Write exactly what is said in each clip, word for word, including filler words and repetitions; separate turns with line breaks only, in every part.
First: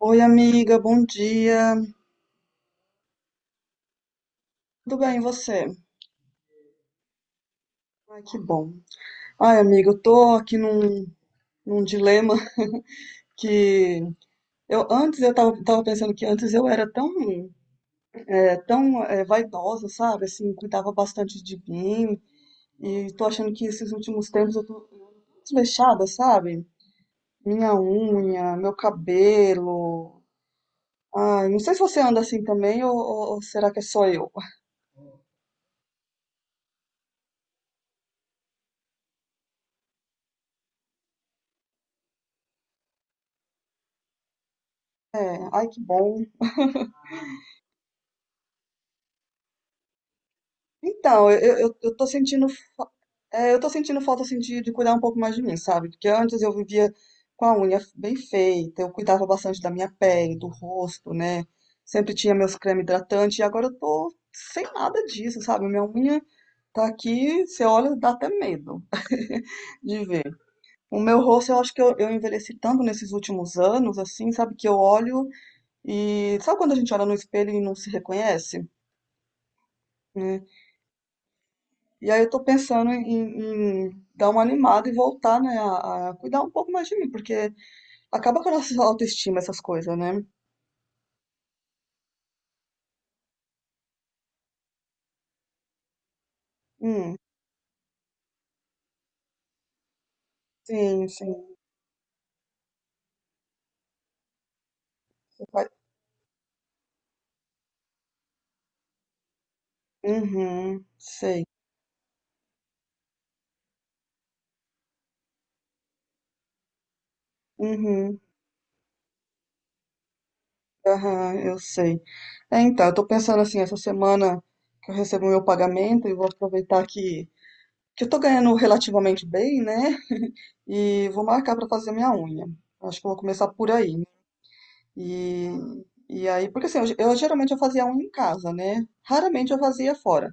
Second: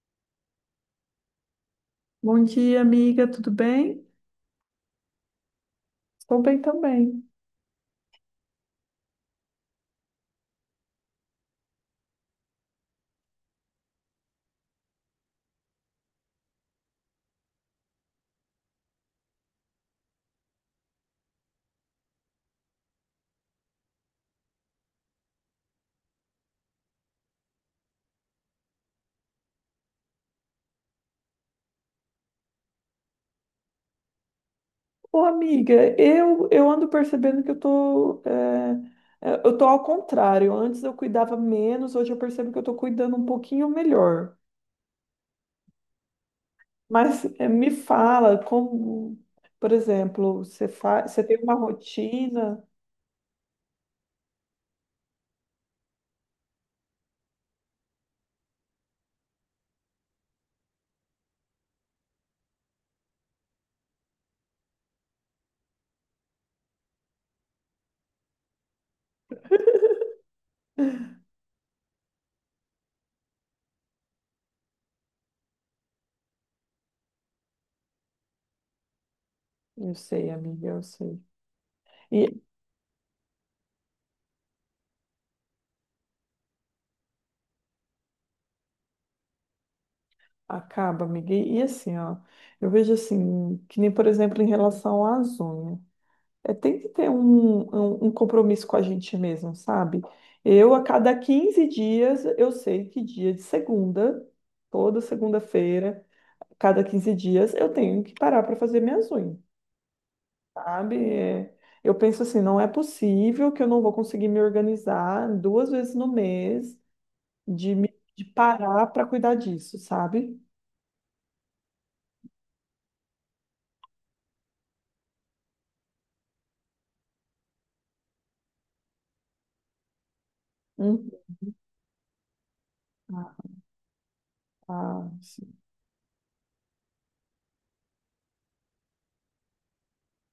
Oi, amiga, bom dia.
Bom dia, amiga, tudo bem?
Tudo bem, e você?
Estou bem também.
Ai, que bom. Ai, amiga, eu tô aqui num, num dilema que eu antes eu tava, tava pensando que antes eu era tão, é, tão é, vaidosa, sabe? Assim, cuidava bastante de mim e tô achando que esses últimos tempos eu tô desleixada, sabe? Minha unha, meu cabelo. Ai, não sei se você anda assim também ou, ou ou será que é só eu?
Ô, amiga, eu, eu ando percebendo que eu tô, é, é, eu tô ao contrário. Antes eu cuidava menos, hoje eu percebo que eu tô cuidando um pouquinho melhor.
É, ai, que bom.
Mas é, me fala como, por exemplo, você faz, você
Então,
tem uma
eu, eu, eu tô sentindo
rotina?
É, eu tô sentindo falta assim, de, de cuidar um pouco mais de mim, sabe? Porque antes eu vivia com a unha bem feita, eu cuidava bastante da minha pele, do rosto, né? Sempre tinha meus cremes hidratantes e agora eu tô sem nada disso, sabe? Minha unha tá aqui, você olha, dá até medo de ver. O meu rosto, eu acho que eu, eu envelheci tanto nesses últimos anos, assim, sabe? Que eu olho e. Sabe quando a gente olha no espelho e não se reconhece?
Eu sei,
Né?
amiga, eu sei.
E aí eu
E
tô pensando em, em dar uma animada e voltar, né, a, a cuidar um pouco mais de mim, porque acaba com a nossa autoestima essas coisas, né?
acaba, amiga. E, e assim, ó, eu vejo assim, que nem, por exemplo, em relação às unhas. É, tem que ter
Hum,
um, um, um compromisso com a gente mesmo, sabe? Eu, a
sim,
cada
sim.
quinze dias, eu sei que dia de segunda, toda
você faz-
segunda-feira, cada quinze dias, eu tenho que parar para fazer minhas unhas,
Uhum,
sabe?
sei.
É, eu penso assim, não é possível que eu não vou conseguir me organizar duas vezes no mês de, me-
Uhum,
de parar para cuidar disso, sabe?
aham, eu sei. É, então, eu tô pensando assim, essa semana que eu recebo o meu pagamento e vou aproveitar que, que eu tô ganhando relativamente bem, né? E
Hum.
vou marcar pra fazer minha unha. Acho que eu vou começar
Ah,
por aí.
ah.
E, e aí, porque assim, eu, eu geralmente eu fazia unha em casa, né? Raramente eu fazia fora.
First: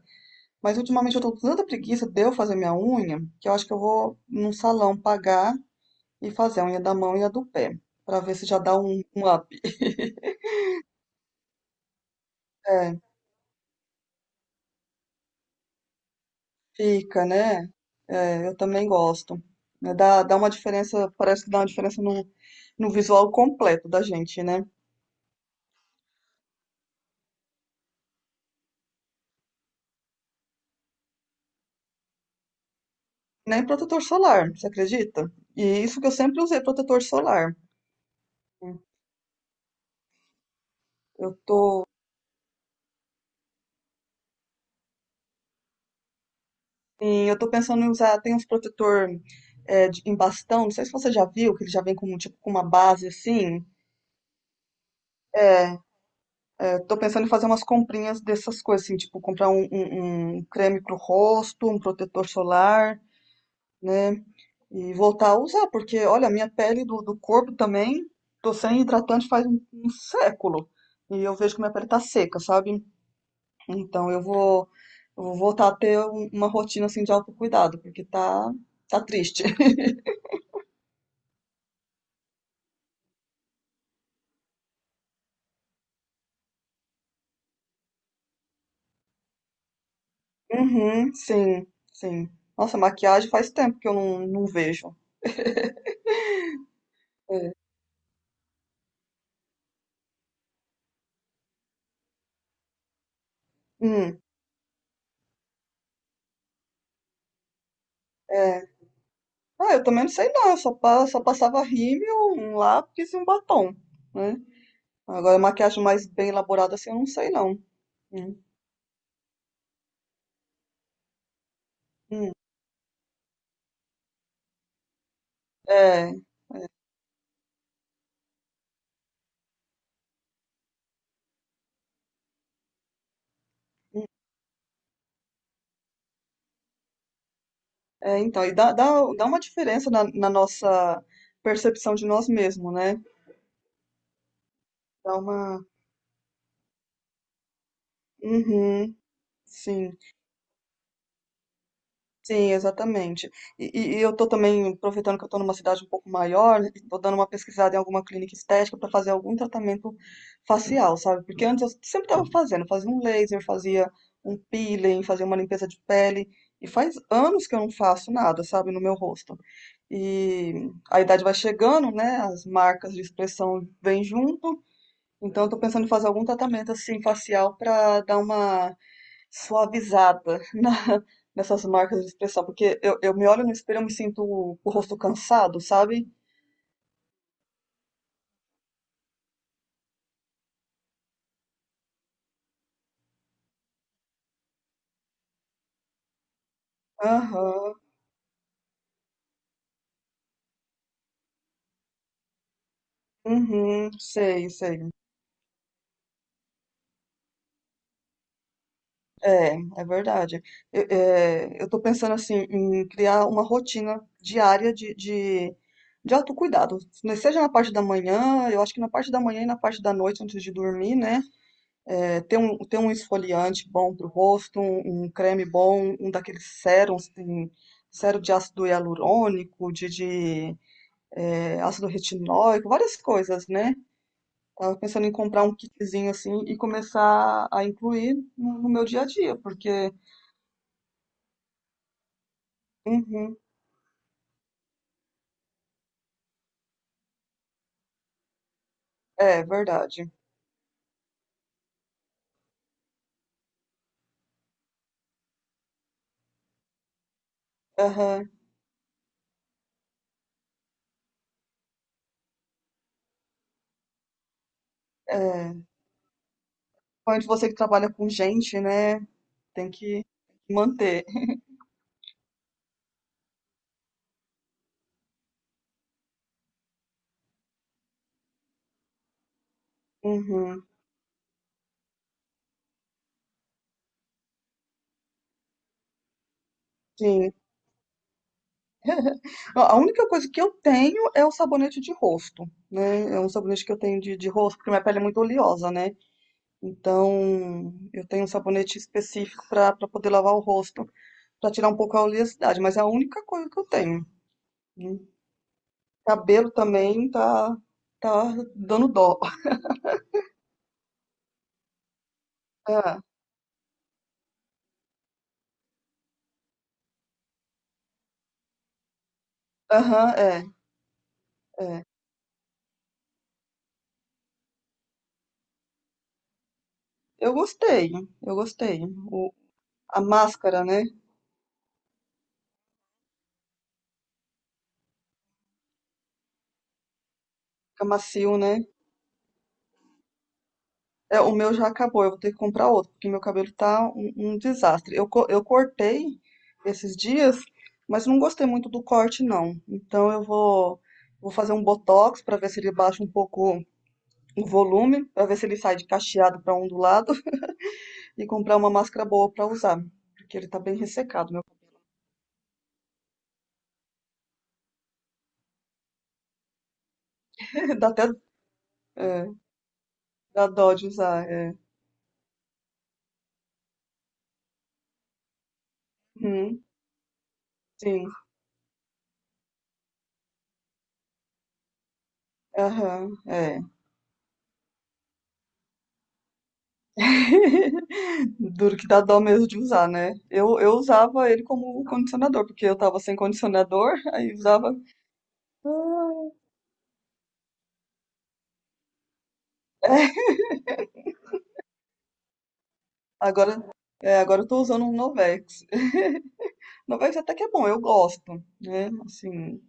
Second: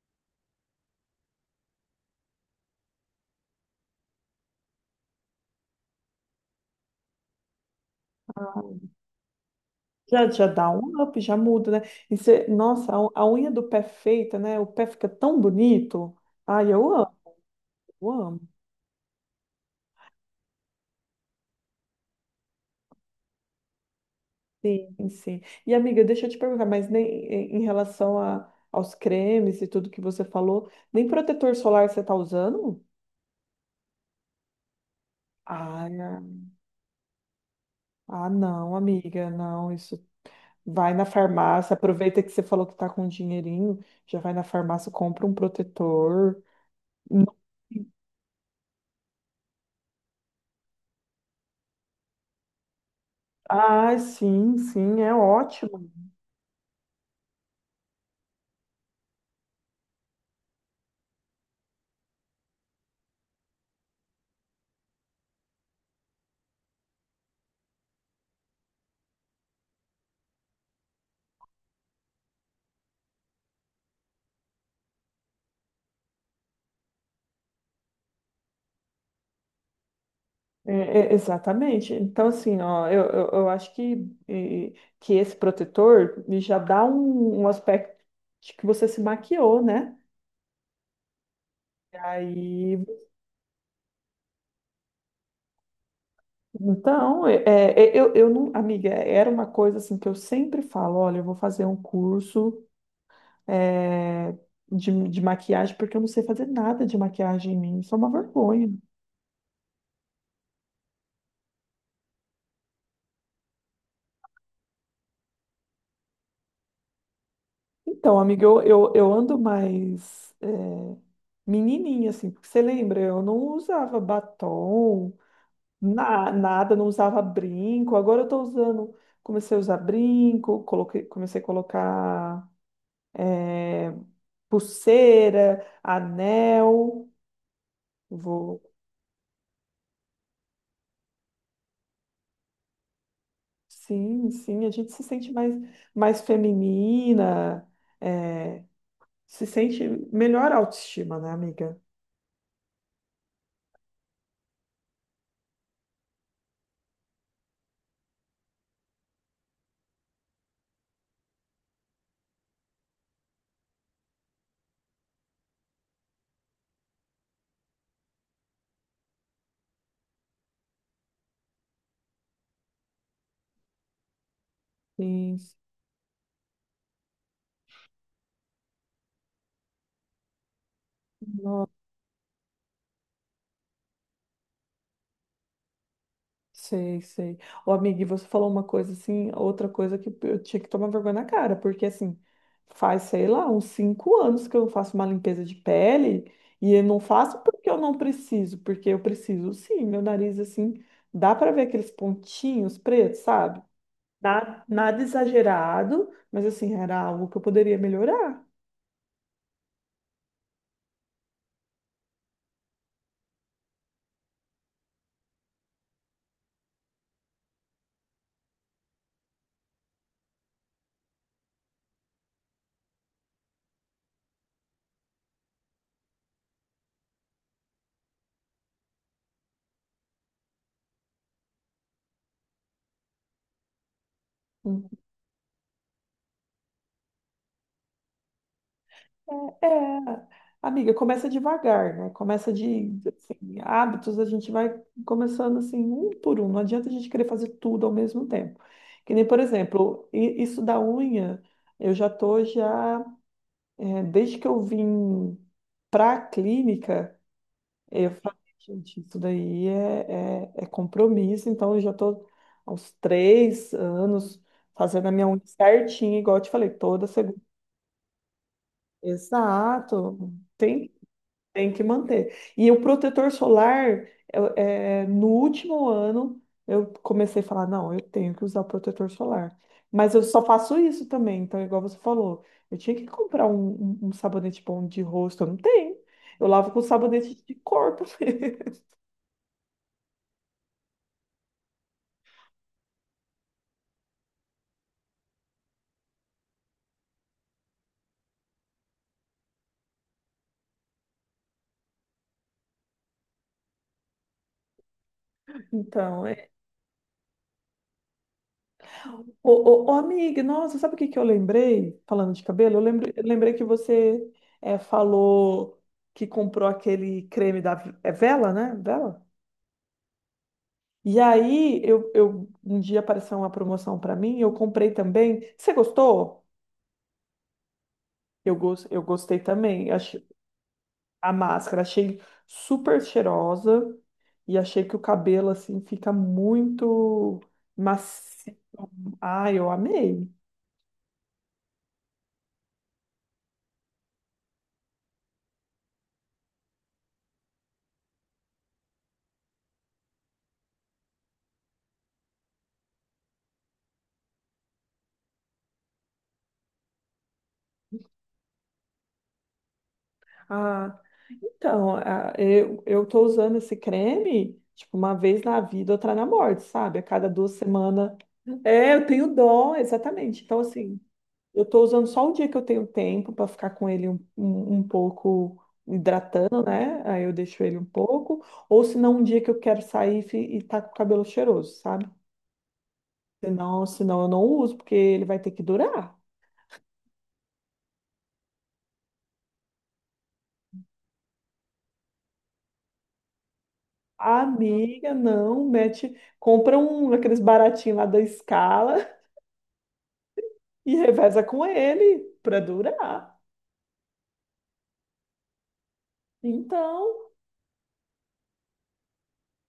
Mas ultimamente eu tô com tanta preguiça de eu fazer minha unha, que eu acho que eu vou num salão pagar e fazer a unha da mão e a do pé, pra ver se já dá um, um up.
Já, já dá um up, já muda, né? E você- nossa,
É,
a, a unha do pé feita, né? O pé fica tão bonito. Ai, eu amo,
fica, né?
eu amo.
É, eu também gosto. Né? Dá, dá uma diferença, parece que dá uma diferença no, no visual completo da gente, né?
Sim, sim. E amiga, deixa eu te perguntar, mas nem em em relação a, aos cremes e tudo que você falou, nem protetor solar você tá usando?
Nem protetor solar, você acredita? E
Ah,
isso que eu sempre usei protetor solar.
ah, não, amiga, não, isso. Vai na
Eu
farmácia, aproveita que você falou que tá com um dinheirinho, já vai na farmácia, compra um protetor.
Sim, eu tô pensando em usar, tem uns protetor é, de- em bastão, não sei se você já viu, que ele já vem com, tipo, com uma base assim.
Ah, sim, sim, é
É,
ótimo.
é, tô pensando em fazer umas comprinhas dessas coisas, assim, tipo, comprar um, um, um creme pro rosto, um protetor solar, né? E voltar a usar, porque, olha, a minha pele do, do corpo também, tô sem hidratante faz um, um século. E eu vejo que minha pele tá seca, sabe? Então eu vou, eu vou voltar a ter um- uma rotina, assim, de autocuidado, porque tá, tá triste.
É, é, exatamente. Então, assim, ó, eu, eu, eu acho que, eh, que esse protetor ele já dá um, um aspecto de que você se maquiou, né?
Uhum, sim,
E
sim.
aí,
Nossa, maquiagem faz tempo que eu não, não vejo.
então, é, é, eu, eu não, amiga, era uma coisa assim que eu sempre falo, olha, eu vou fazer um curso
Hum,
eh, de, de maquiagem, porque eu não sei fazer nada de maquiagem em mim, isso é uma vergonha.
é. Ah, eu também não sei não, eu só, pa- só passava rímel, um lápis e um batom, né? Agora, maquiagem mais bem elaborada assim, eu não sei não.
Então,
Hum,
amiga, eu, eu, eu ando mais eh, menininha, assim,
hum.
porque você lembra, eu não usava batom,
É,
Na- nada, não usava brinco. Agora eu tô usando. Comecei a usar brinco, coloquei, comecei a colocar eh, pulseira, anel.
é, então, e
Vou.
dá, dá, dá uma diferença na, na nossa percepção de nós mesmos, né?
Sim, sim, a gente se
Dá
sente mais,
uma...
mais feminina, eh,
Uhum,
se sente
sim.
melhor autoestima, né, amiga?
Sim, exatamente. E, e- e eu tô também aproveitando que eu tô numa cidade um pouco maior, e tô dando uma pesquisada em alguma clínica estética para fazer algum tratamento facial, sabe? Porque antes eu sempre tava fazendo, fazia um laser, fazia um peeling, fazia uma limpeza de pele, e faz anos que eu não faço nada, sabe, no meu rosto. E a idade vai chegando, né? As marcas de expressão vêm junto.
Sim.
Então, eu tô pensando em fazer algum tratamento assim facial para dar uma suavizada na- nessas marcas de expressão, porque eu, eu me olho no espelho e eu me sinto o, o rosto cansado, sabe?
Sei, sei. Ô, amiga, e você falou uma coisa assim, outra coisa que eu tinha que tomar vergonha na cara, porque assim, faz, sei lá, uns cinco anos que eu faço uma limpeza de pele e eu não faço porque
Aham,
eu não preciso, porque eu preciso sim, meu nariz assim, dá pra ver aqueles pontinhos pretos, sabe?
uhum, sei,
Nada,
sei.
nada exagerado, mas assim, era algo que eu poderia melhorar.
É, é verdade. Eu, é, eu tô pensando assim em criar uma rotina diária de, de, de autocuidado, né, seja na parte da manhã, eu acho que na parte da manhã e na parte da noite antes de dormir, né? é, ter, um, ter um esfoliante bom para o rosto, um, um creme bom, um daqueles sérums, tem sérum de ácido hialurônico, de, de é, ácido retinóico, várias coisas, né? Tava pensando em comprar um kitzinho assim e começar a incluir no, no meu dia a dia, porque.
É, amiga, começa devagar, né? Começa de,
Uhum,
assim, hábitos, a gente vai começando assim, um por um. Não adianta a gente querer fazer tudo ao mesmo tempo. Que nem, por
é
exemplo,
verdade.
i- isso da unha, eu já tô já, é, desde que eu vim para a clínica, eu
Aham,
falei, gente, isso daí é, é, é compromisso, então eu já tô há uns três anos fazendo a minha unha
é,
certinha, igual eu te falei, toda
principalmente
segunda.
você que trabalha com gente, né? Tem que
Exato. Tem
manter.
Tem que manter. E o protetor solar, eu- é, no último ano, eu comecei a falar, não, eu tenho que usar o protetor solar. Mas eu só
Uhum,
faço isso também, então, igual você falou, eu tinha que comprar um, um- um sabonete bom de rosto, eu não tenho. Eu lavo com
sim.
sabonete de corpo.
A a única coisa que eu tenho é o sabonete de rosto, né? É um sabonete que eu tenho de, de rosto, porque minha pele é muito oleosa, né? Então, eu tenho um sabonete específico para poder lavar o rosto, para tirar um pouco a oleosidade, mas é a única coisa que eu tenho. Né?
Então, é.
Cabelo também tá, tá dando dó.
Ô, ô, ô, amiga, nossa, sabe o que que eu lembrei? Falando de cabelo, eu
Ah,
lembrei, eu lembrei que você é, falou que comprou aquele creme da é vela, né? Vela?
aham, é,
E aí,
é.
eu, eu- um dia apareceu uma promoção para mim, eu comprei também. Você gostou?
Eu gostei, eu
Eu,
gostei.
gos- eu
O,
gostei também.
a
Achei-
máscara, né?
a máscara, achei super cheirosa e achei que o cabelo, assim, fica muito
Fica macio,
macio.
né?
Ah, eu amei.
É, o meu já acabou, eu vou ter que comprar outro, porque meu cabelo tá um, um desastre. Eu, co- eu cortei esses dias, mas não gostei muito do corte, não. Então eu vou, vou fazer um botox para ver se ele baixa um pouco o volume, para ver se ele sai de cacheado para ondulado e comprar uma máscara boa para usar, porque ele tá bem
Ah,
ressecado, meu.
então, ah, eu, eu tô usando esse creme, tipo, uma vez na vida, outra na morte, sabe? A cada duas
Dá até
semanas. É, eu
é,
tenho dó, exatamente.
dá
Então,
dó de
assim.
usar, é.
Eu estou usando só o dia que eu tenho tempo para ficar com ele um, um, um pouco hidratando,
Uhum,
né? Aí eu deixo ele um
sim,
pouco. Ou se não, um dia que eu quero sair e, fi- e tá com o cabelo cheiroso, sabe?
aham, é.
Senão, senão eu não uso, porque ele vai ter que durar.
Duro que dá dó mesmo de usar, né? Eu, eu usava ele como condicionador, porque eu tava sem condicionador, aí usava.
Amiga, não,
Ah,
mete, compra um aqueles baratinhos lá da Scala
é,
e reveza com ele para durar.
Agora, é, agora eu tô usando um Novex. Novex
Então,
até que é bom, eu gosto, né? Assim,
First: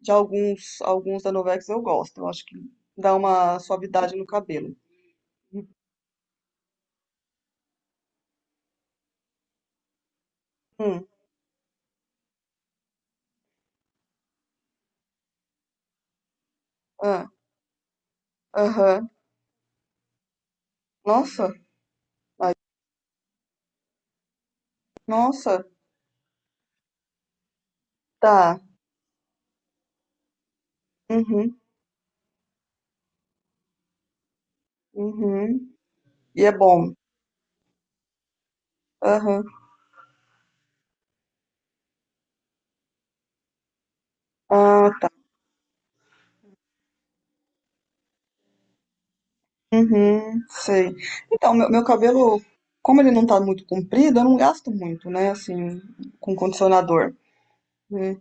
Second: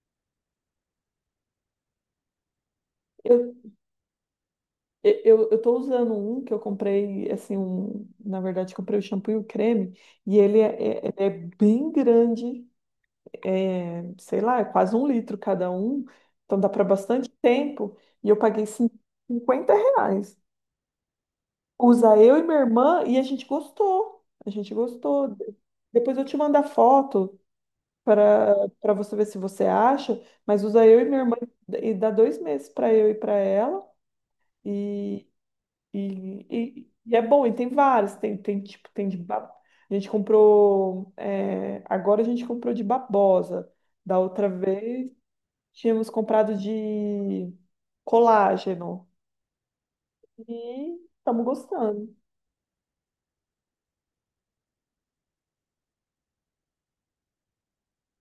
de alguns, alguns da Novex eu gosto. Eu acho que dá
eu
uma suavidade no cabelo.
E- Eu, eu tô usando um que eu comprei, assim, um, na verdade, comprei o shampoo e o creme, e ele é,
Hum,
é- ele é bem grande, é, sei lá, é quase um litro cada um, então dá para bastante
ah,
tempo, e eu paguei cin-
aham.
cinquenta reais.
Nossa,
Usa eu e minha irmã, e a gente gostou, a gente gostou.
nossa,
Depois eu te mando a foto
tá.
para para você ver se você acha, mas usa eu e minha irmã,
Uhum,
e dá dois meses para eu e para ela.
uhum. E
E,
é
e-
bom.
e é bom, e tem vários, tem, tem tipo, tem de
Aham.
ba- a gente comprou, é, agora a gente comprou de babosa. Da outra
Ah,
vez tínhamos comprado de colágeno.
uhum, sei.
E estamos
Então, meu, meu
gostando.
cabelo, como ele não tá muito comprido, eu não gasto muito, né? Assim, com condicionador. Né?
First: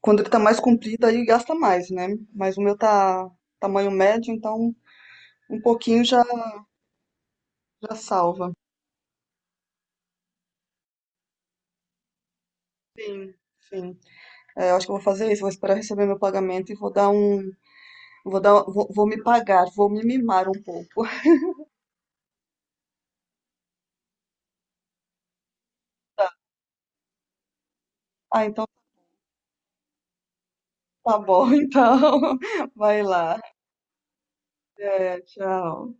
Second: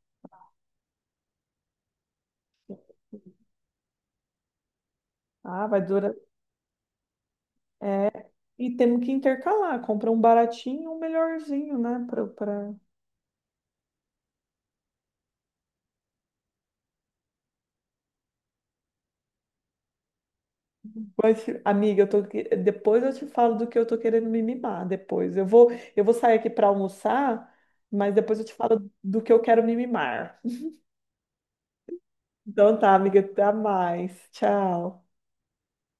Quando ele tá mais comprido, aí gasta mais, né? Mas o meu tá tamanho médio, então um
Ah, vai
pouquinho
durar.
já, já salva.
E temos que intercalar, compra um baratinho e um melhorzinho, né? Pra, pra...
Sim, sim. É, eu acho que eu vou fazer isso, vou esperar receber meu pagamento e vou dar um. Vou dar, vou, vou me pagar, vou me mimar um pouco.
Mas, amiga, eu tô... que- depois eu te falo do que eu tô querendo me mimar depois. Eu vou, eu vou sair aqui para almoçar, mas depois eu
Ah,
te
então
falo do que eu quero me mimar.
tá bom, então.
Então tá,
Vai
amiga,
lá.
até mais. Tchau.
É, tchau.